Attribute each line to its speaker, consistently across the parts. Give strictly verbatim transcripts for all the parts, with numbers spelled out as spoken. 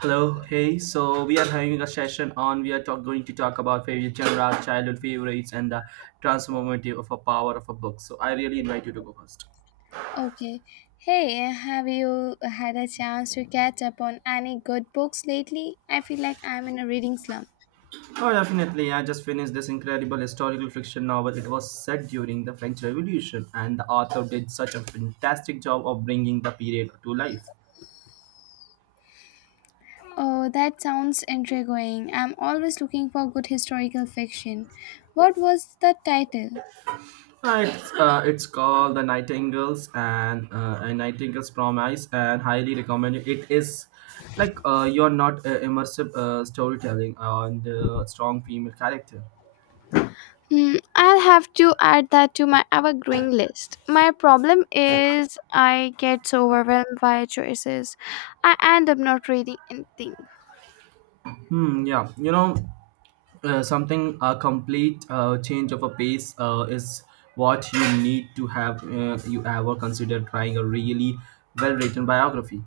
Speaker 1: Hello, hey. So we are having a session on. We are talk, going to talk about favorite genre, childhood favorites, and the transformative of a power of a book. So I really invite you to go first.
Speaker 2: Okay. Hey, uh, have you had a chance to catch up on any good books lately? I feel like I'm in a reading slump.
Speaker 1: Oh, definitely. I just finished this incredible historical fiction novel. It was set during the French Revolution, and the author did such a fantastic job of bringing the period to life.
Speaker 2: Oh, that sounds intriguing. I'm always looking for good historical fiction. What was the title?
Speaker 1: Uh, It's, uh, it's called The Nightingales and uh, a Nightingale's Promise, and highly recommend it. It is like uh, you're not uh, immersive uh, storytelling and uh, strong female character.
Speaker 2: Hmm, I'll have to add that to my evergreen list. My problem is I get so overwhelmed by choices, I end up not reading anything.
Speaker 1: Hmm, yeah, you know, uh, something a complete uh, change of a pace uh, is what you need to have. Uh, you ever consider trying a really well written biography.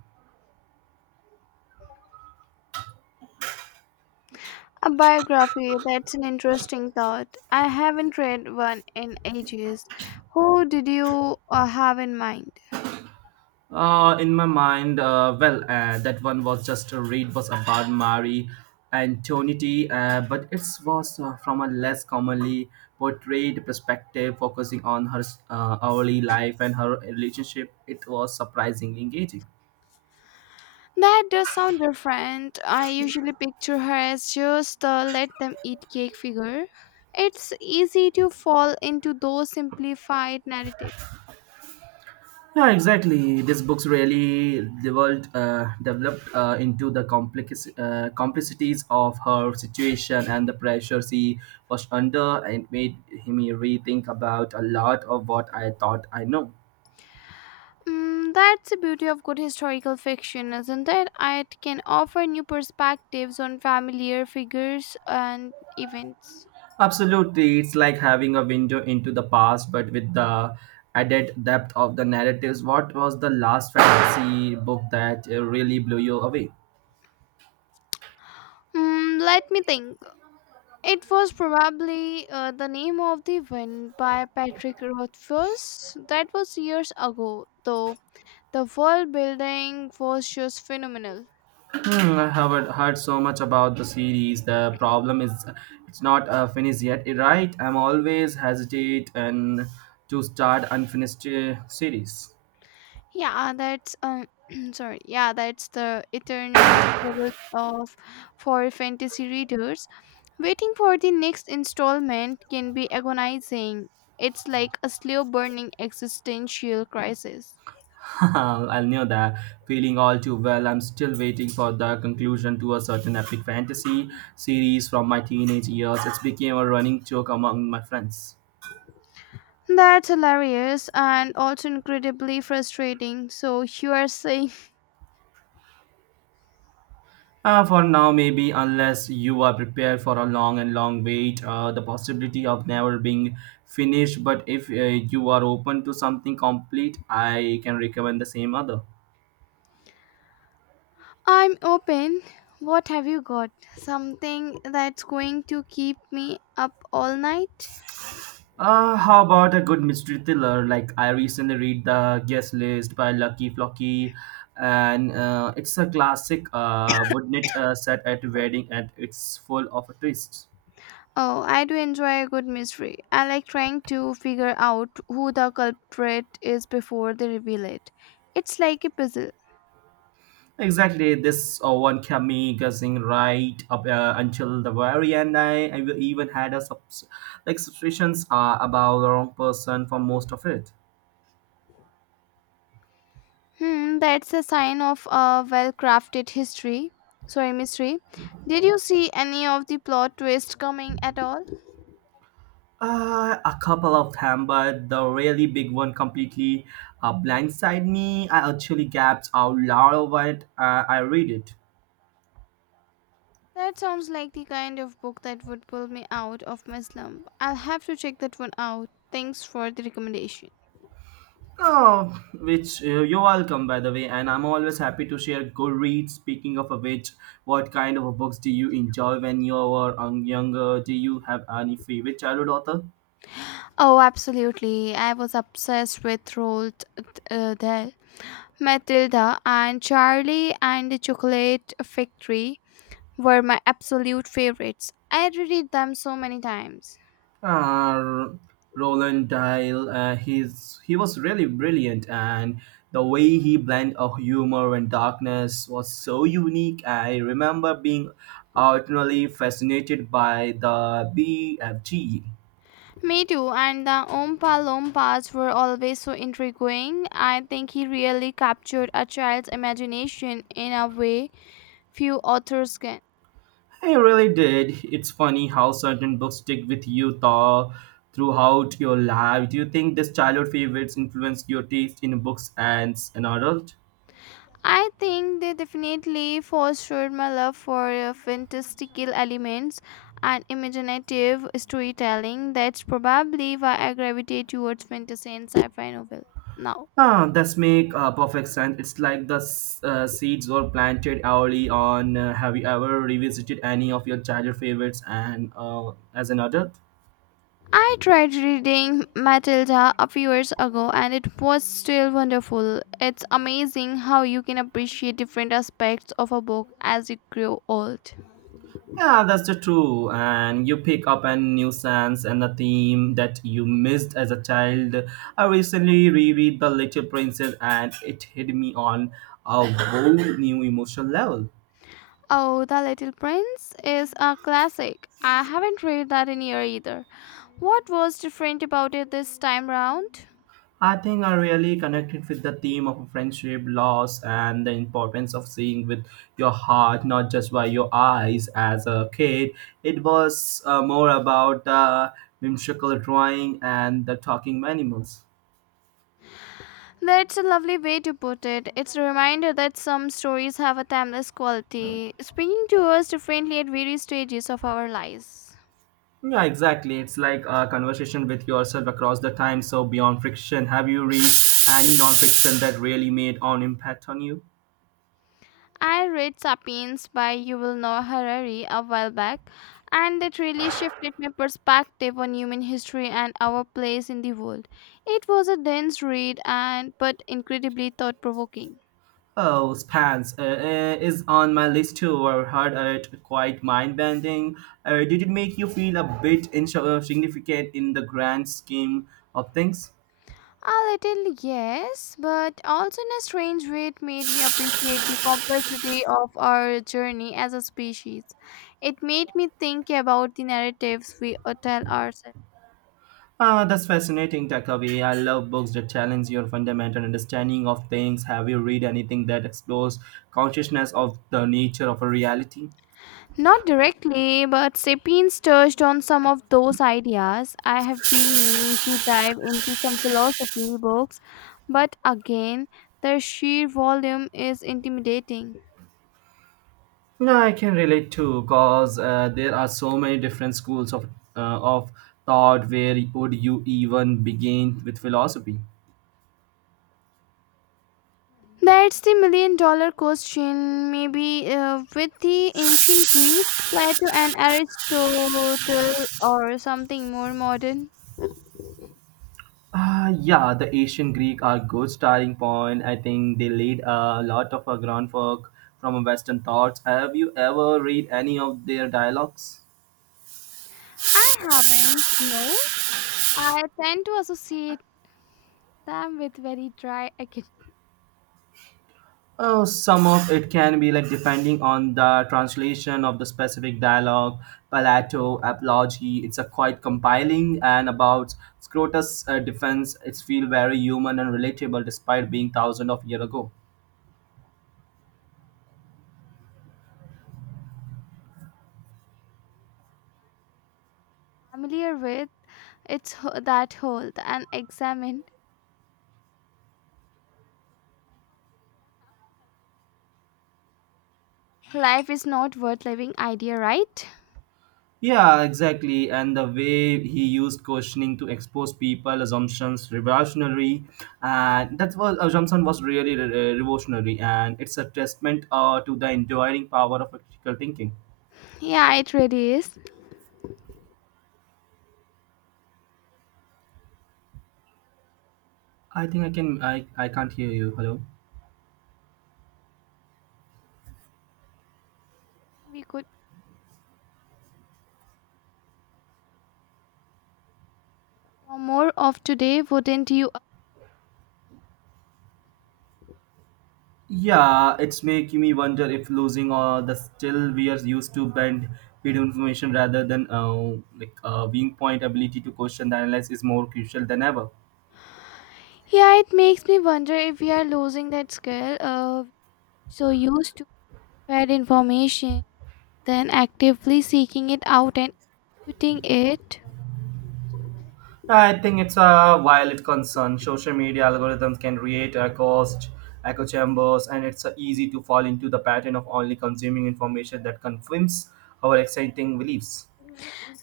Speaker 2: A biography, that's an interesting thought. I haven't read one in ages. Who did you uh, have in mind?
Speaker 1: Uh, in my mind, uh, well, uh, that one was just a read was about Marie Antoinette, uh, but it was uh, from a less commonly portrayed perspective, focusing on her uh, early life and her relationship. It was surprisingly engaging.
Speaker 2: That does sound different. I usually picture her as just the let them eat cake figure. It's easy to fall into those simplified narratives.
Speaker 1: Yeah, exactly. These books really developed, uh, developed uh, into the complex, uh, complexities of her situation and the pressure she was under, and it made him rethink about a lot of what I thought I know.
Speaker 2: Mm, that's the beauty of good historical fiction, isn't it? It can offer new perspectives on familiar figures and events.
Speaker 1: Absolutely, it's like having a window into the past, but with the added depth of the narratives. What was the last fantasy book that uh, really blew you away?
Speaker 2: Hmm, let me think. It was probably uh, the name of the wind by Patrick Rothfuss. That was years ago, though. The world building was just phenomenal.
Speaker 1: Hmm, I haven't heard so much about the series. The problem is it's not uh, finished yet, eh, right? I'm always hesitate and to start unfinished uh, series.
Speaker 2: Yeah, that's um, sorry. Yeah, that's the eternal struggles of for fantasy readers. Waiting for the next installment can be agonizing. It's like a slow burning existential crisis.
Speaker 1: I know that feeling all too well. I'm still waiting for the conclusion to a certain epic fantasy series from my teenage years. It's became a running joke among my friends.
Speaker 2: That's hilarious and also incredibly frustrating. So you are saying
Speaker 1: Uh, for now, maybe, unless you are prepared for a long and long wait, uh, the possibility of never being finished. But if uh, you are open to something complete, I can recommend the same other.
Speaker 2: I'm open. What have you got? Something that's going to keep me up all night?
Speaker 1: Uh, how about a good mystery thriller? Like I recently read The Guest List by Lucky Flocky, and uh, it's a classic. Uh, wouldn't it uh, set at a wedding and it's full of twists.
Speaker 2: Oh, I do enjoy a good mystery. I like trying to figure out who the culprit is before they reveal it. It's like a puzzle.
Speaker 1: Exactly, this uh, one kept me guessing right up uh, until the very end. I, I even had a subs- like suspicions uh, about the wrong person for most of it.
Speaker 2: Hmm, that's a sign of a well crafted history. Sorry, mystery. Did you see any of the plot twist coming at all?
Speaker 1: Uh, a couple of them, but the really big one completely uh, blindsided me. I actually gasped out loud when uh, I read it.
Speaker 2: That sounds like the kind of book that would pull me out of my slump. I'll have to check that one out. Thanks for the recommendation.
Speaker 1: Oh, which uh, you're welcome, by the way, and I'm always happy to share good reads. Speaking of which, what kind of books do you enjoy when you were um, younger? Do you have any favorite childhood author?
Speaker 2: Oh, absolutely. I was obsessed with Roald uh, Dahl. Matilda and Charlie and the Chocolate Factory were my absolute favorites. I reread them so many times.
Speaker 1: Uh, Roland Dahl, uh, he's, he was really brilliant, and the way he blended of humor and darkness was so unique. I remember being utterly fascinated by the B F G.
Speaker 2: Me too, and the Oompa Loompas were always so intriguing. I think he really captured a child's imagination in a way few authors can.
Speaker 1: I really did. It's funny how certain books stick with you tho- throughout your life. Do you think these childhood favorites influence your taste in books as an adult?
Speaker 2: I think they definitely fostered my love for uh, fantastical elements and imaginative storytelling. That's probably why I gravitate towards fantasy and sci fi novel now.
Speaker 1: Ah, that's make uh, perfect sense. It's like the s- uh, seeds were planted early on. Uh, have you ever revisited any of your childhood favorites and uh, as an adult?
Speaker 2: I tried reading Matilda a few years ago and it was still wonderful. It's amazing how you can appreciate different aspects of a book as you grow old.
Speaker 1: Yeah, that's the true. And you pick up a new sense and a theme that you missed as a child. I recently reread The Little Princess and it hit me on a whole new emotional level.
Speaker 2: Oh, The Little Prince is a classic. I haven't read that in year either. What was different about it this time round?
Speaker 1: I think I really connected with the theme of friendship, loss, and the importance of seeing with your heart, not just by your eyes as a kid. It was uh, more about the whimsical drawing and the talking animals.
Speaker 2: That's a lovely way to put it. It's a reminder that some stories have a timeless quality, speaking to us differently at various stages of our lives.
Speaker 1: Yeah, exactly. It's like a conversation with yourself across the time. So beyond fiction, have you read any non-fiction that really made an impact on you?
Speaker 2: I read Sapiens by Yuval Noah Harari a while back, and it really shifted my perspective on human history and our place in the world. It was a dense read and but incredibly thought-provoking.
Speaker 1: Oh, Spans uh, uh, is on my list too. I heard it quite mind-bending. Uh, did it make you feel a bit insignificant in the grand scheme of things?
Speaker 2: A little, yes, but also in a strange way, it made me appreciate the complexity of our journey as a species. It made me think about the narratives we uh, tell ourselves.
Speaker 1: Ah, that's fascinating, Takavi. I love books that challenge your fundamental understanding of things. Have you read anything that explores consciousness of the nature of a reality?
Speaker 2: Not directly, but Sapiens touched on some of those ideas. I have been meaning to dive into some philosophy books, but again, their sheer volume is intimidating.
Speaker 1: Yeah, I can relate too, cause uh, there are so many different schools of uh, of thought. Where would you even begin with philosophy?
Speaker 2: That's the million dollar question. Maybe uh, with the ancient Greeks, Plato and Aristotle, or something more modern.
Speaker 1: Ah, yeah, the ancient Greek are good starting point. I think they laid a lot of a groundwork from Western thoughts. Have you ever read any of their dialogues?
Speaker 2: I haven't, no. I tend to associate them with very dry academic.
Speaker 1: Oh, some of it can be like depending on the translation of the specific dialogue, palato, apology. It's a quite compiling and about Scrotus' uh, defense. It's feel very human and relatable despite being thousands of years ago.
Speaker 2: Familiar with it's ho- that whole and examine life is not worth living idea, right?
Speaker 1: Yeah, exactly. And the way he used questioning to expose people assumptions revolutionary, and that was assumption was really re- revolutionary, and it's a testament uh, to the enduring power of critical thinking.
Speaker 2: Yeah, it really is.
Speaker 1: I think I can I, I can't hear you. Hello.
Speaker 2: We could know more of today, wouldn't you?
Speaker 1: Yeah, it's making me wonder if losing uh, the still we are used to bend feed information rather than uh, like uh, being point ability to question the analyze is more crucial than ever.
Speaker 2: Yeah, it makes me wonder if we are losing that skill, uh so used to fair information then actively seeking it out and putting it.
Speaker 1: I think it's a valid concern. Social media algorithms can create a cost echo chambers, and it's uh, easy to fall into the pattern of only consuming information that confirms our exciting beliefs.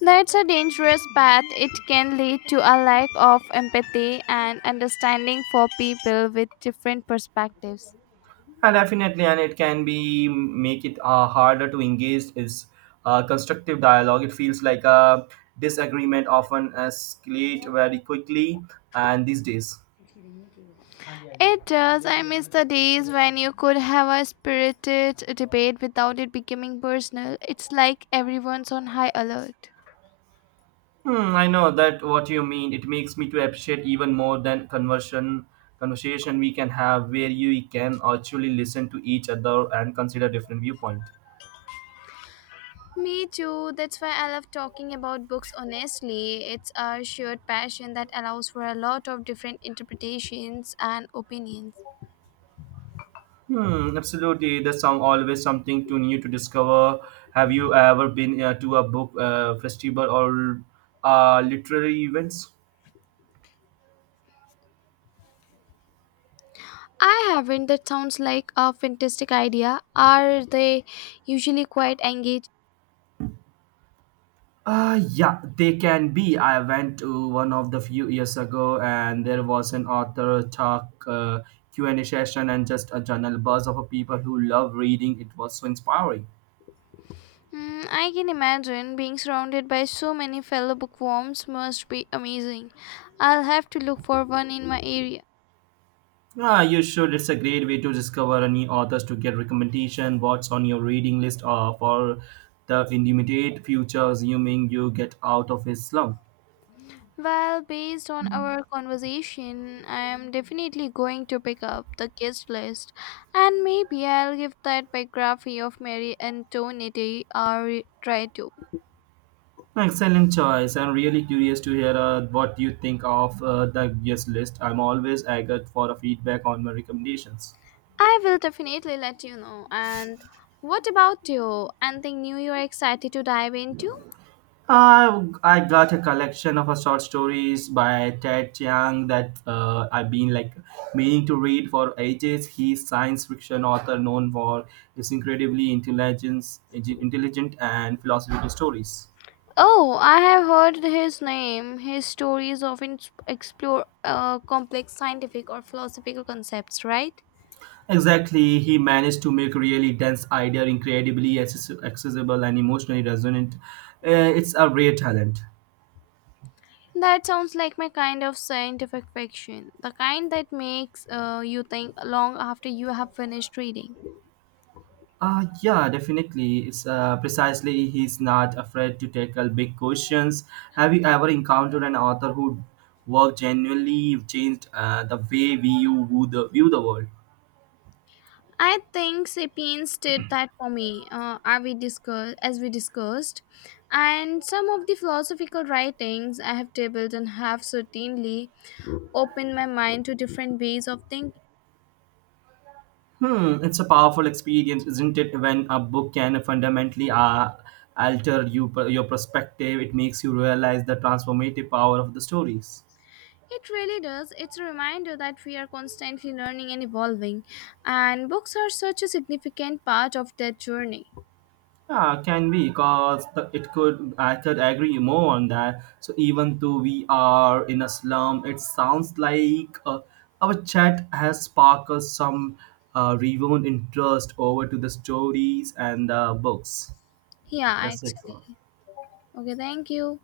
Speaker 2: That's a dangerous path. It can lead to a lack of empathy and understanding for people with different perspectives.
Speaker 1: And definitely, and it can be make it uh, harder to engage is uh, constructive dialogue. It feels like a disagreement often escalate very quickly, and these days.
Speaker 2: It does. I miss the days when you could have a spirited debate without it becoming personal. It's like everyone's on high alert.
Speaker 1: Hmm, I know that what you mean. It makes me to appreciate even more than conversion conversation we can have where you can actually listen to each other and consider different viewpoint.
Speaker 2: Me too. That's why I love talking about books honestly. It's a shared passion that allows for a lot of different interpretations and opinions.
Speaker 1: Hmm, absolutely. The song always something to new to discover. Have you ever been uh, to a book uh, festival or uh, literary events?
Speaker 2: I haven't. That sounds like a fantastic idea. Are they usually quite engaging?
Speaker 1: Uh, yeah, they can be. I went to one of the few years ago, and there was an author talk uh, Q and A session, and just a general buzz of people who love reading. It was so inspiring.
Speaker 2: Hmm, I can imagine being surrounded by so many fellow bookworms must be amazing. I'll have to look for one in my area.
Speaker 1: Ah, you should. It's a great way to discover new authors to get recommendation. What's on your reading list or for the immediate future, assuming you get out of his slump?
Speaker 2: Well, based on our conversation, I am definitely going to pick up the guest list and maybe I'll give that biography of Mary Antoinette a re- try too.
Speaker 1: Excellent choice. I'm really curious to hear uh, what you think of uh, the guest list. I'm always eager for a feedback on my recommendations.
Speaker 2: I will definitely let you know. And what about you? Anything new you're excited to dive into?
Speaker 1: Uh, I got a collection of uh, short stories by Ted Chiang that uh, I've been like meaning to read for ages. He's science fiction author known for his incredibly intelligence, intelligent and philosophical stories.
Speaker 2: Oh, I have heard his name. His stories often s- explore uh, complex scientific or philosophical concepts, right?
Speaker 1: Exactly, he managed to make really dense idea incredibly access- accessible and emotionally resonant. Uh, it's a rare talent.
Speaker 2: That sounds like my kind of scientific fiction, the kind that makes uh, you think long after you have finished reading.
Speaker 1: Uh, yeah, definitely. It's uh, precisely he's not afraid to tackle big questions. Have you ever encountered an author who work genuinely changed uh, the way we you view the, view the world?
Speaker 2: I think Sapiens did that for me, uh, as, we discuss- as we discussed, and some of the philosophical writings I have tabled and have certainly opened my mind to different ways of thinking.
Speaker 1: Hmm, it's a powerful experience, isn't it? When a book can fundamentally uh, alter you, your perspective, it makes you realize the transformative power of the stories.
Speaker 2: It really does. It's a reminder that we are constantly learning and evolving, and books are such a significant part of that journey.
Speaker 1: Yeah, can be because the, it could I could agree more on that. So even though we are in a slum, it sounds like uh, our chat has sparked some uh, rewound interest over to the stories and the books.
Speaker 2: Yeah,
Speaker 1: That's it for.
Speaker 2: actually. Okay, thank you.